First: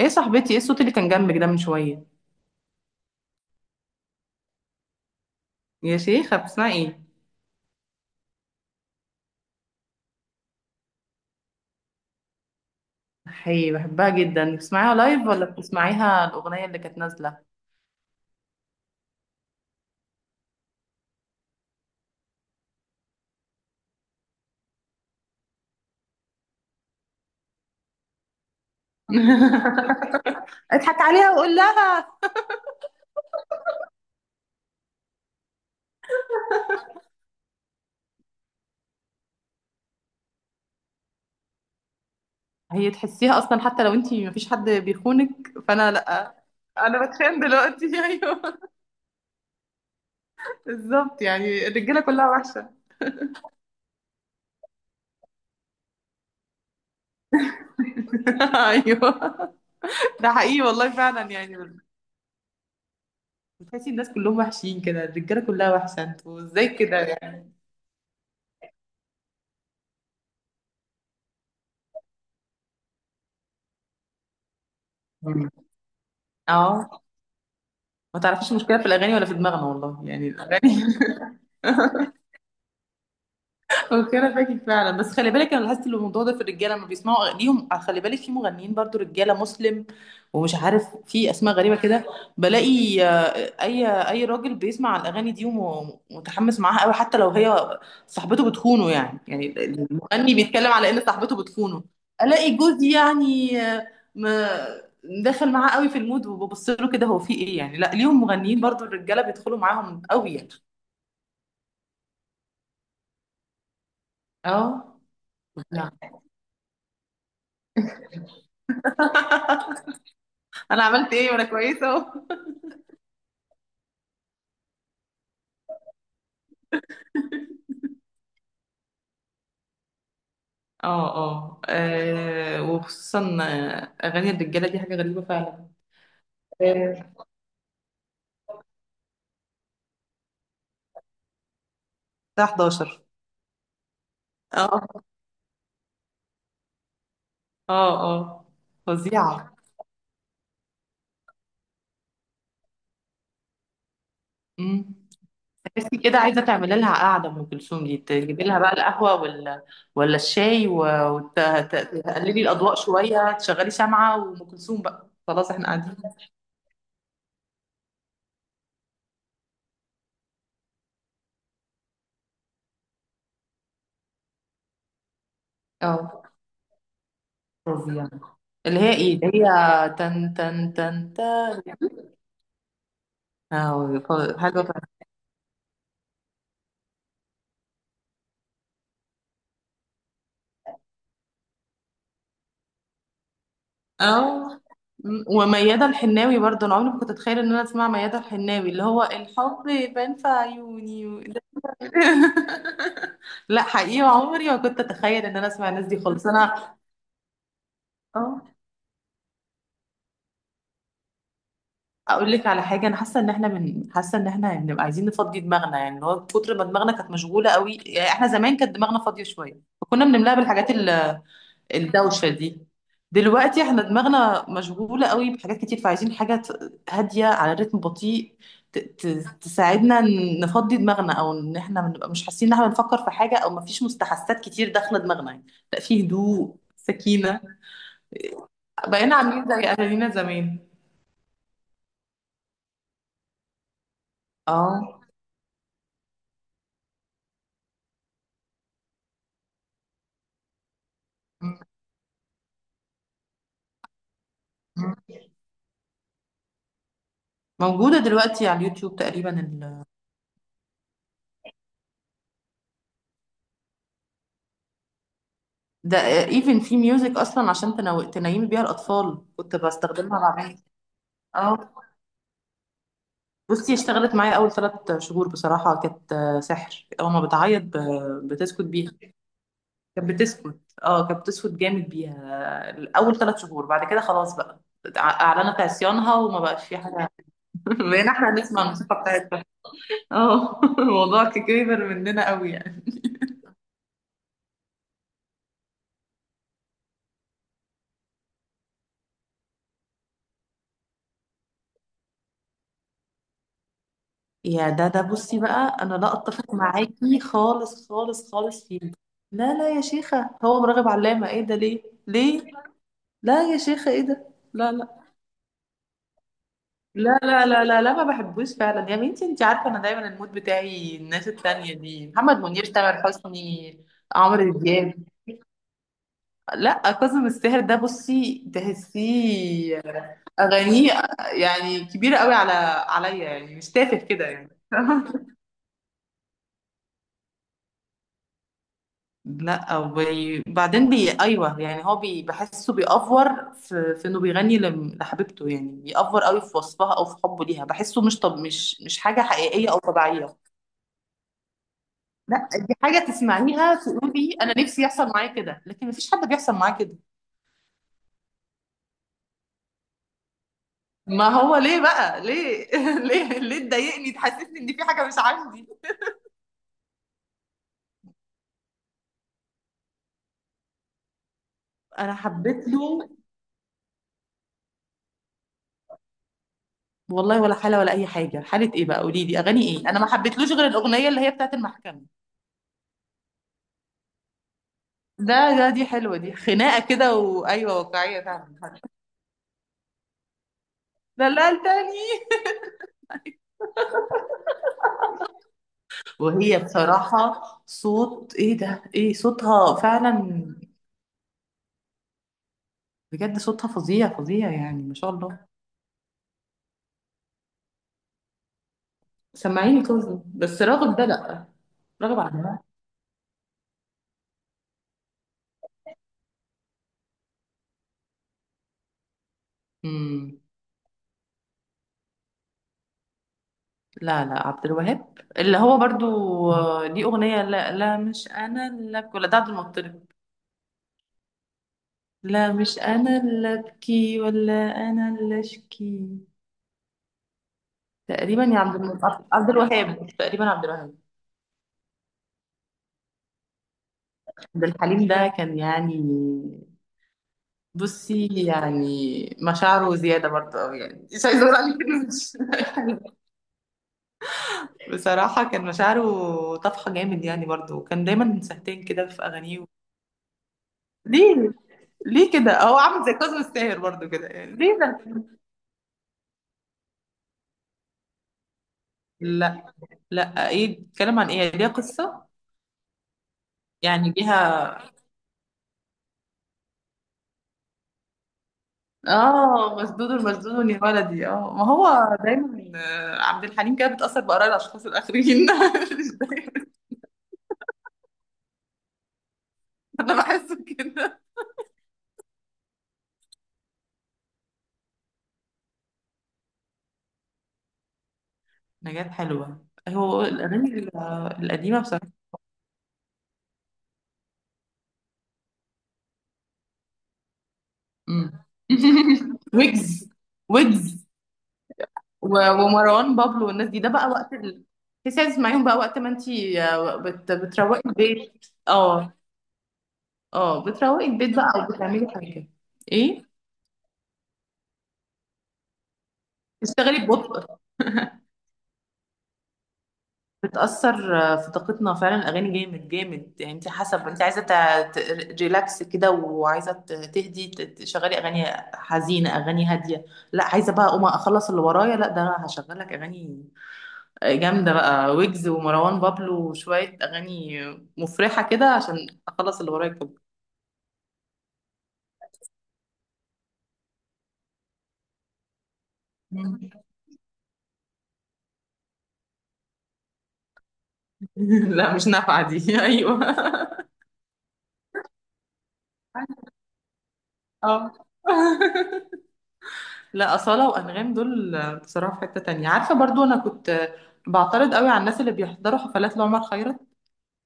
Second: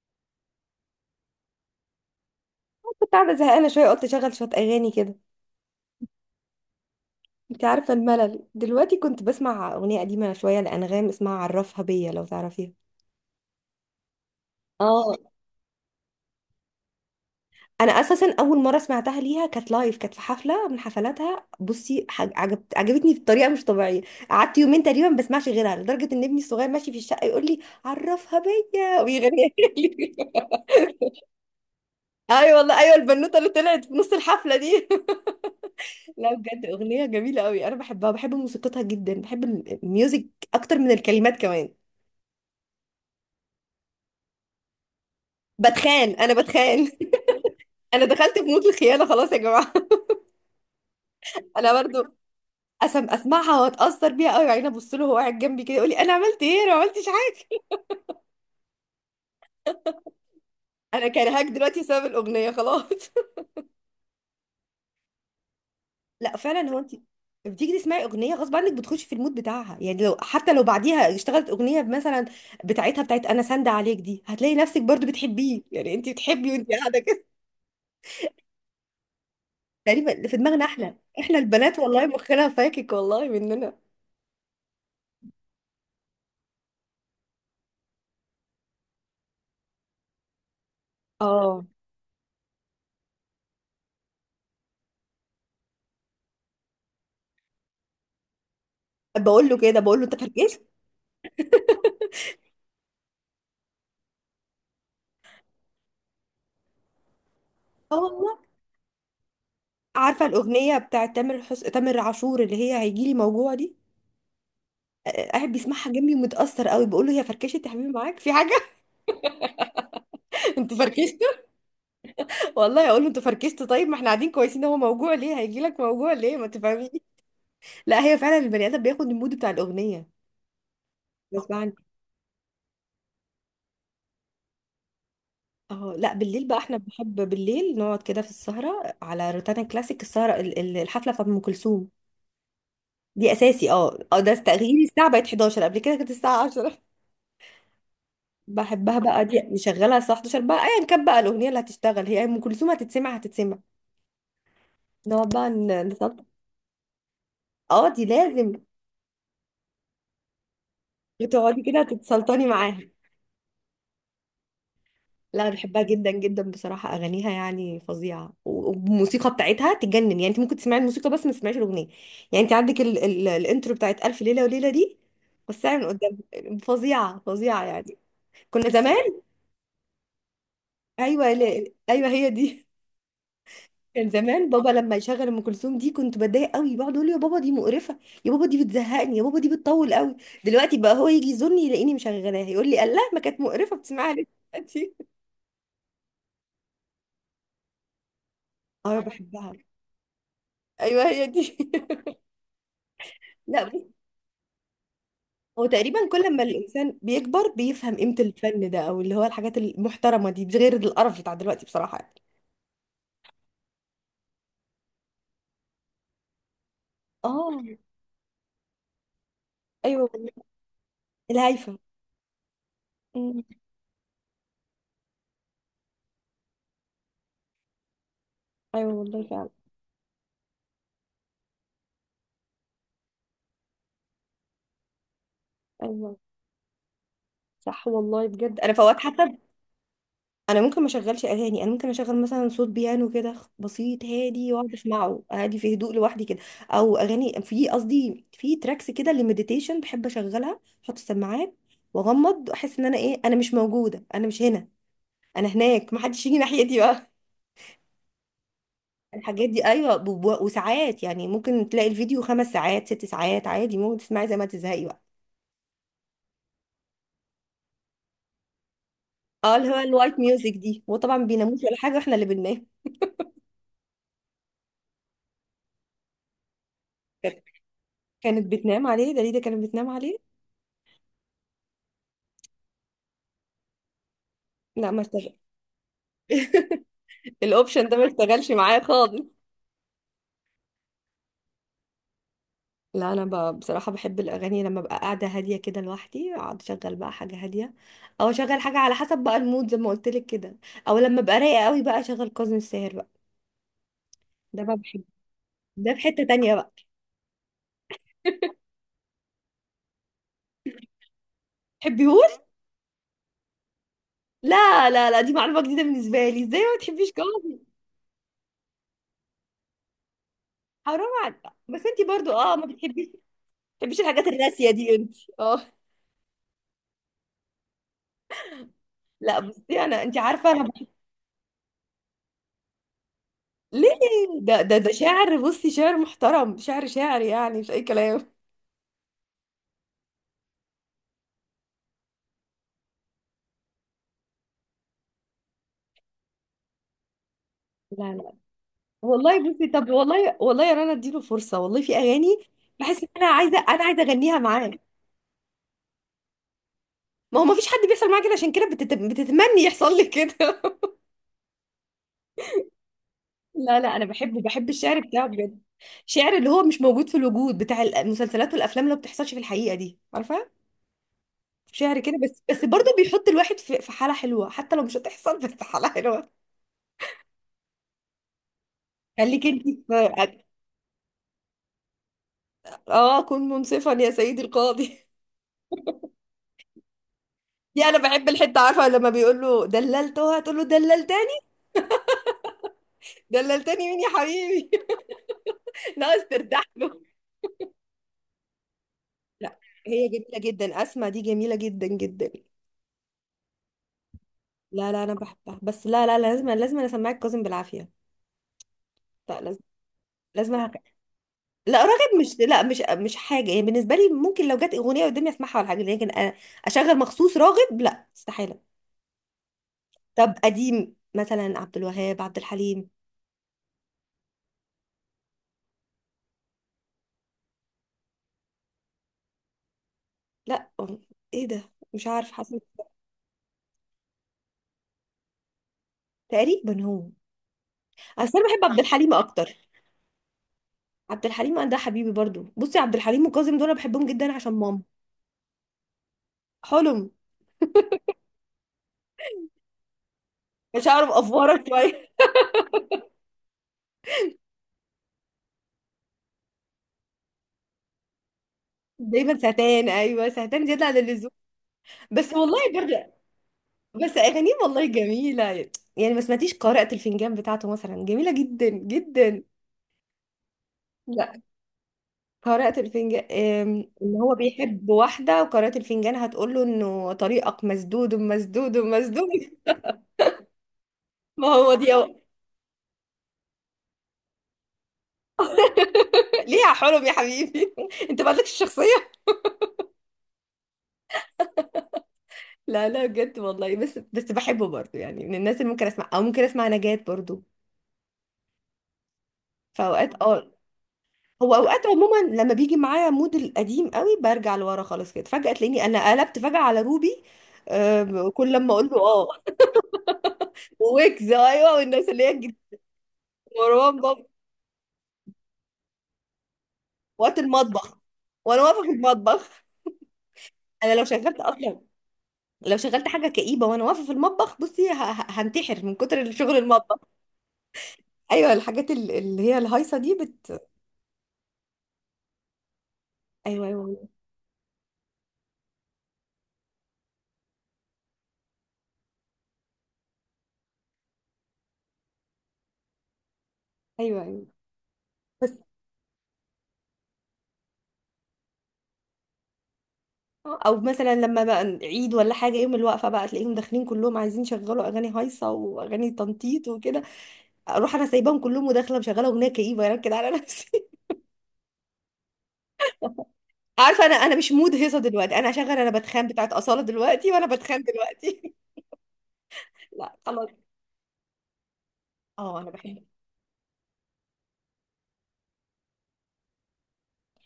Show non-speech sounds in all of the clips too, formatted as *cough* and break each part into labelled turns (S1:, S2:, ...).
S1: ايه صاحبتي، ايه الصوت اللي كان جنبك ده من شوية؟
S2: كنت قاعدة زهقانة شوية، قلت أشغل شوية أغاني كده.
S1: يا شيخة، بتسمعي ايه؟
S2: أنت عارفة الملل دلوقتي، كنت بسمع أغنية قديمة شوية لأنغام اسمها عرفها بيا، لو تعرفيها.
S1: حي، بحبها جدا. بتسمعيها
S2: اه،
S1: لايف ولا بتسمعيها الأغنية اللي كانت نازلة؟
S2: أنا أساسا أول مرة سمعتها ليها كانت لايف، كانت في حفلة من حفلاتها. بصي عجبتني بطريقة مش طبيعية. قعدت يومين تقريبا ما بسمعش غيرها، لدرجة إن ابني الصغير ماشي في الشقة يقول لي عرفها بيا ويغنيها
S1: *laughs*
S2: لي. *laughs*
S1: اضحك عليها وقول لها.
S2: أيوة والله، أيوة البنوتة اللي طلعت في نص الحفلة دي. *laughs* لا بجد، أغنية جميلة قوي، أنا بحبها، بحب موسيقتها جدا، بحب الميوزك أكتر من الكلمات كمان.
S1: هي تحسيها اصلا حتى لو انتي مفيش حد بيخونك، فانا
S2: بتخان، انا
S1: لا،
S2: بتخان.
S1: انا
S2: *laughs*
S1: بتخان دلوقتي.
S2: انا
S1: *laughs*
S2: دخلت في
S1: ايوه،
S2: مود الخيانه خلاص يا جماعه.
S1: بالظبط.
S2: *laughs*
S1: يعني
S2: انا
S1: الرجاله
S2: برضو
S1: كلها وحشه.
S2: اسمعها واتاثر بيها قوي، وبعدين ابص له وهو قاعد جنبي كده يقول لي انا عملت ايه؟ انا ما عملتش حاجه.
S1: *laughs* ايوه، ده حقيقي والله،
S2: انا
S1: فعلا
S2: كرهاك
S1: يعني.
S2: دلوقتي بسبب الاغنيه خلاص.
S1: بتحسي الناس كلهم وحشين كده، الرجاله كلها وحشه،
S2: *laughs* لا
S1: انتوا ازاي
S2: فعلا، هو انت
S1: كده يعني؟
S2: بتيجي تسمعي اغنيه غصب عنك، بتخشي في المود بتاعها. يعني لو حتى لو بعديها اشتغلت اغنيه مثلا بتاعتها، بتاعت انا ساندة عليك دي، هتلاقي نفسك برضو بتحبيه. يعني انت بتحبي وانت قاعده
S1: اه.
S2: كده.
S1: ما تعرفيش المشكلة في الأغاني ولا في دماغنا، والله
S2: تقريبا
S1: يعني
S2: في دماغنا
S1: الأغاني.
S2: احنا، احنا البنات والله
S1: *laughs*
S2: مخنا فاكك، والله مننا.
S1: اوكي، انا فاكر فعلا، بس خلي بالك انا لاحظت إن الموضوع ده في الرجاله لما بيسمعوا اغانيهم. خلي بالك في مغنيين برضو رجاله، مسلم ومش عارف، في اسماء
S2: اه،
S1: غريبه كده. بلاقي اي راجل بيسمع الاغاني دي ومتحمس معاها قوي، حتى لو هي صاحبته بتخونه. يعني
S2: بقول له كده، بقول له انت
S1: المغني
S2: فركشت.
S1: بيتكلم على ان صاحبته بتخونه. الاقي جوزي يعني، ما دخل معاه قوي في المود وببص له كده، هو في ايه يعني؟ لا
S2: اه
S1: ليهم
S2: والله،
S1: مغنيين برضو الرجاله بيدخلوا معاهم
S2: عارفه
S1: قوي يعني.
S2: الاغنيه بتاعت تامر عاشور اللي هي هيجيلي موجوع دي؟
S1: اه،
S2: قاعد بيسمعها
S1: لا.
S2: جنبي ومتاثر قوي، بقول له هي فركشت يا حبيبي، معاك في حاجه؟
S1: *laughs*
S2: *laughs* انتوا
S1: انا عملت ايه وانا
S2: فركشتوا.
S1: كويسه اهو.
S2: والله اقول له انتوا فركشتوا، طيب ما احنا قاعدين كويسين، هو موجوع ليه؟ هيجي لك موجوع ليه؟ ما تفهميش. لا هي فعلا البني ادم بياخد المود بتاع الاغنيه
S1: اه
S2: غصب
S1: اه،
S2: عني.
S1: وخصوصا اغاني الرجاله دي حاجه غريبه فعلا.
S2: اه لا بالليل بقى احنا بنحب
S1: آه،
S2: بالليل نقعد كده في السهره، على روتانا كلاسيك، السهره الحفله بتاعت ام كلثوم
S1: الساعه 11.
S2: دي اساسي. اه اه، ده تغيير،
S1: اه
S2: الساعه بقت 11، قبل كده كانت الساعه عشرة.
S1: اه اه،
S2: بحبها بقى دي،
S1: فظيعه.
S2: نشغلها الساعة 11 بقى، ايا كان بقى الأغنية اللي هتشتغل، هي أم كلثوم هتتسمع هتتسمع.
S1: امم
S2: نقعد بقى
S1: تحسي كده
S2: نسلطن.
S1: عايزه تعملي لها قعده ام كلثوم
S2: اه
S1: دي،
S2: دي
S1: تجيبي
S2: لازم.
S1: لها بقى القهوه ولا الشاي،
S2: بتقعدي كده
S1: وتقللي
S2: تتسلطني
S1: الاضواء
S2: معاها.
S1: شويه، تشغلي شمعه، وام كلثوم بقى،
S2: لا أنا
S1: خلاص احنا
S2: بحبها
S1: قاعدين.
S2: جدا جدا بصراحة، أغانيها يعني فظيعة، والموسيقى بتاعتها تجنن. يعني أنت ممكن تسمعي الموسيقى بس ما تسمعيش الأغنية. يعني أنت عندك ال ال الإنترو بتاعت ألف ليلة وليلة دي بس من قدام،
S1: اه
S2: فظيعة فظيعة يعني.
S1: فظيعه.
S2: كنا
S1: اللي هي
S2: زمان،
S1: ايه؟ اللي هي تن تن تن
S2: أيوه
S1: تن.
S2: لا- أيوه هي دي. كان زمان
S1: حاجه.
S2: بابا *laughs* لما يشغل ام كلثوم دي كنت بتضايق قوي، بقعد اقول له يا بابا دي مقرفه، يا بابا دي بتزهقني، يا بابا دي بتطول قوي. دلوقتي بقى هو يجي يزورني يلاقيني مشغلاها يقول لي الله، ما كانت مقرفه، بتسمعها ليه
S1: اه.
S2: دلوقتي؟
S1: وميادة الحناوي برضه، انا عمري ما كنت اتخيل ان انا اسمع ميادة الحناوي، اللي
S2: *laughs* اه
S1: هو
S2: بحبها.
S1: الحب يبان في عيوني
S2: ايوه
S1: و-
S2: هي دي. *laughs*
S1: *laughs* لا
S2: لا بس،
S1: حقيقي، عمري ما كنت اتخيل ان انا
S2: هو
S1: اسمع الناس دي
S2: تقريبا
S1: خالص
S2: كل ما
S1: انا.
S2: الانسان بيكبر بيفهم قيمه
S1: اه.
S2: الفن ده، او اللي هو الحاجات المحترمه دي، غير القرف بتاع دلوقتي بصراحه يعني.
S1: اقول لك على حاجه، انا حاسه ان احنا حاسه ان احنا يعني بنبقى عايزين نفضي دماغنا. يعني اللي هو كتر ما دماغنا كانت مشغوله قوي،
S2: اه،
S1: يعني احنا زمان كانت دماغنا فاضيه شويه
S2: ايوه
S1: فكنا
S2: والله،
S1: بنملاها بالحاجات،
S2: الهايفه.
S1: الدوشة دي.
S2: أمم،
S1: دلوقتي احنا دماغنا مشغولة قوي بحاجات كتير، فعايزين حاجة هادية، على رتم بطيء،
S2: ايوه والله فعلا.
S1: تساعدنا نفضي دماغنا، او ان احنا بنبقى مش حاسين ان احنا بنفكر في حاجة، او مفيش مستحسات كتير داخلة دماغنا يعني. لا، في
S2: ايوه
S1: هدوء، سكينة.
S2: صح والله بجد، انا فوات
S1: بقينا
S2: حتى.
S1: عاملين زي اهالينا زمان.
S2: انا ممكن ما اشغلش اغاني، انا ممكن اشغل مثلا صوت بيانو كده بسيط هادي، واقعد
S1: اه.
S2: اسمعه هادي في هدوء لوحدي كده. او اغاني، في قصدي في تراكس كده للمديتيشن، بحب اشغلها، احط السماعات
S1: م-
S2: واغمض، احس ان انا ايه، انا مش موجوده، انا مش هنا،
S1: م.
S2: انا هناك، ما حدش يجي ناحيتي بقى.
S1: موجودة دلوقتي على اليوتيوب تقريبا
S2: الحاجات دي
S1: ال...
S2: ايوه، وساعات يعني ممكن تلاقي الفيديو خمس ساعات ست ساعات عادي، ممكن تسمعي زي ما تزهقي بقى.
S1: ده ايفن في ميوزك اصلا، عشان تنيمي بيها الاطفال،
S2: اه
S1: كنت
S2: اللي هو الوايت
S1: بستخدمها مع
S2: ميوزك
S1: بنتي.
S2: دي، وطبعا بيناموش
S1: اه
S2: ولا حاجه، واحنا اللي بننام.
S1: بصي، اشتغلت معايا اول ثلاث شهور بصراحه، كانت سحر. اول ما
S2: كانت
S1: بتعيط،
S2: كانت
S1: بتسكت
S2: بتنام
S1: بيها.
S2: عليه دليده، كانت بتنام
S1: كانت
S2: عليه.
S1: بتسكت. اه كانت بتسكت جامد بيها. اول ثلاث شهور، بعد كده خلاص بقى،
S2: لا ما اشتغل،
S1: اعلنت عصيانها وما بقاش في حاجه. *laughs*
S2: الاوبشن ده ما *laughs*
S1: بقينا احنا
S2: اشتغلش
S1: نسمع
S2: معايا
S1: الموسيقى
S2: خالص.
S1: بتاعتها. اه. *laughs* الموضوع كبر مننا قوي يعني.
S2: لا بصراحه بحب الاغاني لما ابقى قاعده هاديه كده لوحدي، اقعد اشغل بقى حاجه هاديه، او اشغل حاجه على حسب بقى المود زي ما قلت لك كده. او لما ابقى رايقه قوي بقى اشغل كاظم الساهر بقى. ده
S1: يا
S2: بقى
S1: ده،
S2: بحبه،
S1: بصي بقى،
S2: ده
S1: انا
S2: في
S1: لا
S2: حته تانية
S1: اتفق
S2: بقى.
S1: معاكي خالص خالص
S2: *laughs*
S1: خالص فيه. لا لا يا شيخه، هو مراغب علامه؟ ايه ده، ليه
S2: تحبيهوش؟
S1: ليه؟ لا يا شيخه، ايه ده؟ لا
S2: لا
S1: لا
S2: لا لا، دي معلومه جديده بالنسبه لي، ازاي ما تحبيش
S1: لا لا
S2: كاظم؟
S1: لا لا لا، ما بحبوش فعلا يا بنتي. انت عارفه انا دايما المود بتاعي
S2: حرام
S1: الناس
S2: عليك.
S1: التانية
S2: بس انت
S1: دي:
S2: برضو
S1: محمد
S2: اه
S1: منير،
S2: ما
S1: تامر
S2: بتحبيش، ما
S1: حسني،
S2: بتحبيش الحاجات
S1: عمرو
S2: الراسيه دي
S1: دياب.
S2: انت، اه.
S1: لا كاظم الساهر ده بصي
S2: لا بصي
S1: تحسيه،
S2: انا، انت عارفه انا بحب.
S1: اغانيه يعني كبيره قوي عليا، يعني مش
S2: ليه؟
S1: تافه كده يعني.
S2: ده
S1: *laughs*
S2: شاعر، بصي شاعر محترم، شاعر شاعر يعني، مش اي كلام.
S1: لا وبعدين ايوه يعني، هو بحسه بيأفور في، في انه بيغني لحبيبته، يعني بيأفور قوي في وصفها او في حبه ليها. بحسه
S2: لا
S1: مش،
S2: لا
S1: طب مش حاجه
S2: والله، بصي
S1: حقيقيه او
S2: طب والله،
S1: طبيعيه.
S2: والله يا رنا اديله فرصه، والله في اغاني
S1: لا دي
S2: بحس
S1: حاجة
S2: ان انا عايزه،
S1: تسمعيها
S2: انا عايزه
S1: تقولي
S2: اغنيها
S1: أنا
S2: معاه.
S1: نفسي يحصل معايا كده، لكن مفيش حد بيحصل معاه كده.
S2: ما هو ما فيش حد بيحصل معاه كده، عشان كده بتتمني يحصل لي كده.
S1: ما هو ليه بقى، ليه؟ *laughs* ليه
S2: *laughs*
S1: ليه
S2: لا لا انا
S1: تضايقني،
S2: بحبه،
S1: تحسسني إن
S2: بحب
S1: في
S2: الشعر
S1: حاجة مش
S2: بتاعه بجد،
S1: عندي؟
S2: شعر اللي هو مش موجود في الوجود، بتاع المسلسلات والافلام اللي ما بتحصلش في الحقيقه دي، عارفه. شعر كده
S1: أنا
S2: بس، بس
S1: حبيت
S2: برضه
S1: له
S2: بيحط الواحد في في حاله حلوه، حتى لو مش هتحصل بس حاله حلوه.
S1: والله ولا حالة، ولا أي حاجة، حالة إيه بقى؟ قولي لي
S2: خليك انت
S1: أغاني إيه؟ أنا ما
S2: في،
S1: حبيتلوش غير الأغنية اللي هي بتاعت المحكمة.
S2: اه كن منصفا يا سيدي القاضي. *laughs*
S1: ده ده دي حلوة، دي خناقة كده، وأيوة
S2: دي انا
S1: واقعية
S2: بحب
S1: فعلا.
S2: الحته، عارفه لما بيقول له دللتها، تقول له دللت،
S1: دللتني. *laughs*
S2: دللتني مين يا حبيبي؟ *laughs* ناقص
S1: وهي
S2: تردح له.
S1: بصراحة صوت، إيه ده، إيه
S2: لا
S1: صوتها
S2: هي جميله
S1: فعلا؟
S2: جدا، اسماء دي جميله جدا جدا.
S1: بجد صوتها فظيع فظيع يعني،
S2: لا
S1: ما
S2: لا
S1: شاء
S2: انا
S1: الله.
S2: بحبها بس، لا لا لا، لازم لازم انا اسمعك كاظم بالعافيه، لا لازم
S1: سمعيني كاظم
S2: لازم
S1: بس،
S2: أنا...
S1: راغب ده لأ.
S2: لا راغب
S1: راغب عبد
S2: مش،
S1: الوهاب.
S2: لا مش مش حاجه يعني بالنسبه لي، ممكن لو جت اغنيه قدامي اسمعها ولا حاجه، لكن اشغل مخصوص راغب؟ لا استحاله. طب
S1: امم
S2: قديم مثلا، عبد الوهاب، عبد الحليم؟
S1: لا لا، عبد الوهاب اللي هو برضو، ليه أغنية لا لا مش أنا اللي أبكي ولا؟ ده عبد المطلب؟
S2: لا ايه ده، مش عارف
S1: لا،
S2: حاسه،
S1: مش أنا اللي أبكي ولا أنا اللي أشكي.
S2: تقريبا هو. اصل
S1: تقريبا
S2: انا
S1: يا
S2: بحب عبد الحليم
S1: عبد
S2: اكتر،
S1: عبد الوهاب، تقريبا عبد الوهاب.
S2: عبد الحليم ده حبيبي برضو. بصي عبد الحليم وكاظم دول أنا بحبهم جدا عشان
S1: عبد
S2: ماما.
S1: الحليم ده كان يعني،
S2: حلم،
S1: بصي يعني مشاعره زيادة برضه أوي،
S2: مش
S1: يعني
S2: هعرف
S1: مش عايزة أقول
S2: افورك
S1: عليه كده،
S2: شويه.
S1: مش *laughs* بصراحة كان مشاعره طفحة جامد يعني برضو، وكان دايما سهتين
S2: *laughs*
S1: كده في
S2: دايما
S1: أغانيه.
S2: سهتان، ايوه سهتان زياده عن اللزوم.
S1: ليه؟ ليه
S2: بس والله
S1: كده، هو عامل
S2: برضه،
S1: زي كاظم الساهر برضو
S2: بس
S1: كده
S2: اغانيه
S1: يعني؟ ليه
S2: والله
S1: ده؟
S2: جميله. يعني ما سمعتيش قارئة الفنجان بتاعته مثلا؟ جميله جدا جدا.
S1: لا لا، ايه بتتكلم عن
S2: لا،
S1: ايه، يعني ليها قصة؟
S2: قارئة الفنجان
S1: يعني
S2: ان هو
S1: ليها.
S2: بيحب واحده، وقارئة الفنجان هتقول له انه طريقك مسدود مسدود مسدود. *laughs*
S1: اه مسدود، المسدود يا ولدي.
S2: ما
S1: اه، ما
S2: هو دي أهو.
S1: هو دايما عبد الحليم كده بتأثر بآراء الأشخاص الآخرين. *laughs* مش
S2: ليه
S1: دايما.
S2: يا حلم يا حبيبي؟ *laughs* انت مالكش الشخصيه.
S1: أنا بحسه كده.
S2: لا لا بجد والله، بس بس بحبه برضه، يعني من الناس اللي ممكن اسمع، او ممكن اسمع نجاة برضه.
S1: نجاة حلوة،
S2: فاوقات
S1: هو
S2: اه،
S1: الأغاني
S2: هو
S1: القديمة
S2: اوقات
S1: بصراحة.
S2: عموما لما بيجي معايا مود القديم قوي برجع لورا خالص كده، فجأة تلاقيني انا قلبت فجأة على روبي.
S1: مم.
S2: كل لما اقول له اه،
S1: *laughs* ويجز. ويجز
S2: ويجز، ايوه والناس اللي هي الجديدة،
S1: ومروان بابلو والناس دي، ده
S2: مروان
S1: بقى
S2: بابا،
S1: وقت. تحسي عايز تسمعيهم بقى وقت ما انتي
S2: وقت
S1: بتروقي
S2: المطبخ
S1: البيت.
S2: وانا واقفة في
S1: اه
S2: المطبخ.
S1: اه،
S2: انا لو
S1: بتروقي البيت
S2: شغلت
S1: بقى او
S2: اصلا،
S1: بتعملي حاجه.
S2: لو شغلت
S1: ايه،
S2: حاجة كئيبة وانا واقفة في المطبخ، بصي هنتحر من كتر شغل المطبخ.
S1: تشتغلي ببطء.
S2: ايوه الحاجات اللي هي الهايصة دي
S1: بتأثر في طاقتنا فعلا الأغاني، جامد جامد يعني.
S2: ايوه
S1: انت
S2: ايوه،
S1: حسب، انت عايزة ريلاكس كده وعايزة تهدي، تشغلي أغاني حزينة، أغاني هادية. لا عايزة بقى أقوم أخلص اللي ورايا، لا ده أنا هشغلك أغاني
S2: ايوه ايوه أيوه.
S1: جامدة بقى، ويجز
S2: بس،
S1: ومروان بابلو وشوية أغاني مفرحة كده، عشان أخلص اللي ورايا كله.
S2: او مثلا لما بقى عيد ولا حاجه، يوم الوقفه بقى تلاقيهم داخلين كلهم عايزين يشغلوا اغاني هايصه واغاني
S1: مم.
S2: تنطيط وكده، اروح انا سايباهم كلهم وداخله مشغله اغنيه كئيبه، يعني كده على نفسي.
S1: *laughs* لا مش نافعة دي. *laughs* أيوه.
S2: *laughs* عارفه انا، انا مش مود هيصه دلوقتي، انا هشغل، انا بتخان بتاعت اصاله دلوقتي، وانا بتخان
S1: اه.
S2: دلوقتي. *laughs*
S1: *laughs*
S2: لا
S1: لا
S2: خلاص.
S1: أصالة وأنغام دول بصراحة في حتة
S2: اه
S1: تانية.
S2: انا
S1: عارفة
S2: بحب.
S1: برضو أنا كنت بعترض قوي على الناس اللي بيحضروا حفلات لعمر خيرت،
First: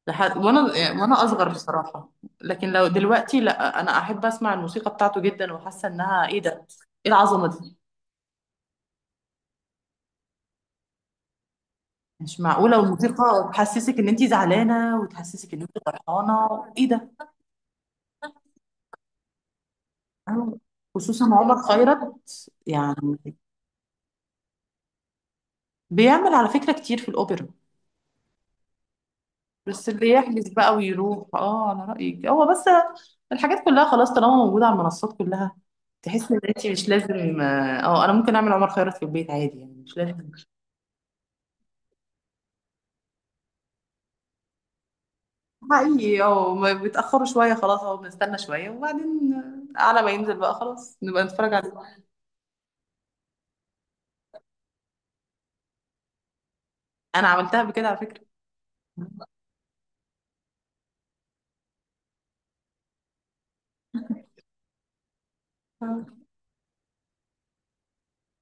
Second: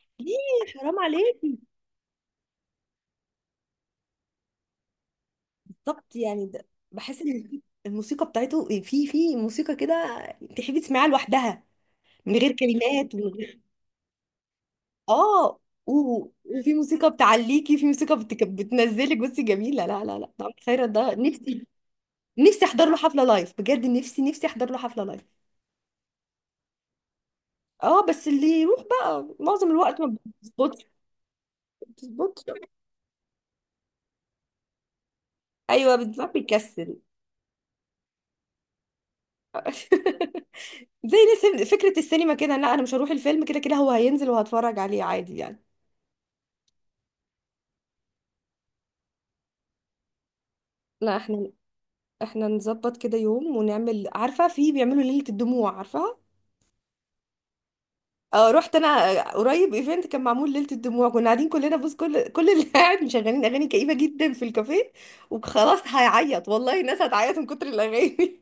S1: لحد
S2: ليه؟ حرام
S1: وأنا أصغر
S2: عليكي.
S1: بصراحة، لكن لو دلوقتي لا، أنا أحب أسمع الموسيقى بتاعته جدا، وحاسة
S2: بالظبط
S1: إنها إيه
S2: يعني،
S1: ده،
S2: ده
S1: إيه
S2: بحس ان
S1: العظمة
S2: الموسيقى،
S1: دي؟
S2: الموسيقى بتاعته، في في موسيقى كده تحبي تسمعيها لوحدها، من
S1: مش
S2: غير
S1: معقولة.
S2: كلمات ومن
S1: والموسيقى
S2: غير،
S1: تحسسك ان انت زعلانة، وتحسسك
S2: اه،
S1: ان انت فرحانة،
S2: وفي
S1: ايه
S2: موسيقى
S1: ده؟
S2: بتعليكي، في موسيقى بتنزلك، بصي جميله. لا لا لا، ده عمرو
S1: أو
S2: خيرت ده،
S1: خصوصا عمر
S2: نفسي
S1: خيرت
S2: نفسي احضر له حفله
S1: يعني.
S2: لايف بجد، نفسي نفسي احضر له حفله لايف.
S1: بيعمل على فكرة كتير في الأوبرا،
S2: اه بس اللي يروح بقى معظم
S1: بس
S2: الوقت
S1: اللي
S2: ما
S1: يحجز بقى
S2: بتظبطش،
S1: ويروح. اه، انا
S2: ما
S1: رأيك
S2: بتظبطش.
S1: هو بس، الحاجات كلها خلاص طالما موجودة على المنصات كلها،
S2: ايوه بتبقى
S1: تحس ان انت مش
S2: بيكسل.
S1: لازم. اه، انا ممكن اعمل عمر خيرت في البيت عادي، يعني مش لازم.
S2: *laughs* زي نفس فكره السينما كده، لا انا مش هروح الفيلم، كده كده هو هينزل وهتفرج عليه عادي يعني.
S1: حقيقي. اه، ما بيتأخروا شوية، خلاص اهو بنستنى شوية وبعدين، على ما ينزل بقى خلاص
S2: لا
S1: نبقى
S2: احنا،
S1: نتفرج عليه.
S2: احنا نظبط كده يوم ونعمل، عارفه في بيعملوا ليله الدموع، عارفه.
S1: انا عملتها بكده على فكرة.
S2: اه رحت انا، قريب ايفنت كان معمول ليله الدموع، كنا قاعدين كلنا بص، كل اللي *laughs* قاعد مشغلين اغاني كئيبه جدا في الكافيه، وخلاص هيعيط والله، الناس هتعيط من كتر الاغاني.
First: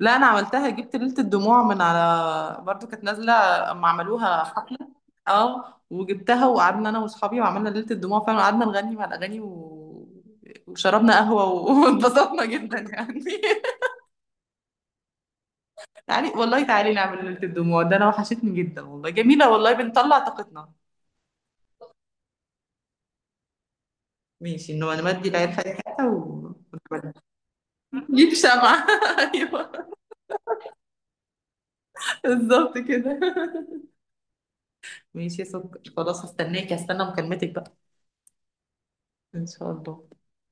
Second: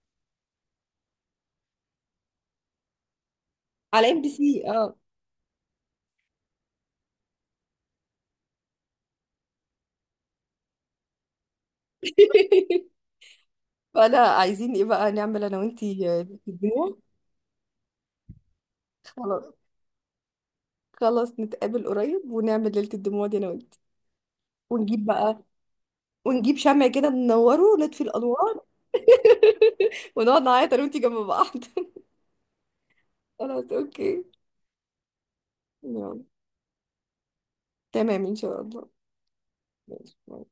S1: لا انا عملتها، جبت ليلة الدموع من على، برضو كانت نازلة اما
S2: *laughs* على ام بي
S1: عملوها
S2: سي
S1: حفلة.
S2: اه.
S1: اه، وجبتها وقعدنا انا واصحابي وعملنا ليلة الدموع فعلا، وقعدنا نغني مع الاغاني، وشربنا قهوة، *laughs* واتبسطنا جدا
S2: *laughs*
S1: يعني.
S2: فانا عايزين ايه بقى نعمل انا
S1: *laughs*
S2: وانتي،
S1: تعالي
S2: ليله
S1: والله، تعالي
S2: الدموع.
S1: نعمل ليلة الدموع، ده انا وحشتني جدا والله،
S2: خلاص،
S1: جميلة والله، بنطلع طاقتنا.
S2: خلاص نتقابل قريب ونعمل ليله الدموع دي انا وانتي،
S1: ماشي، انه
S2: ونجيب
S1: نودي
S2: بقى،
S1: العيال في أي حتة،
S2: ونجيب شمع كده ننوره ونطفي
S1: نجيب
S2: الانوار.
S1: شمعة. *laughs* ايوه،
S2: *laughs* ونقعد نعيط انا وانتي جنب بعض. *laughs*
S1: بالظبط كده.
S2: خلاص اوكي،
S1: *laughs* ماشي يا سكر،
S2: يلا،
S1: خلاص هستنى مكالمتك بقى.
S2: تمام ان شاء الله،
S1: ان شاء الله.
S2: ماشي.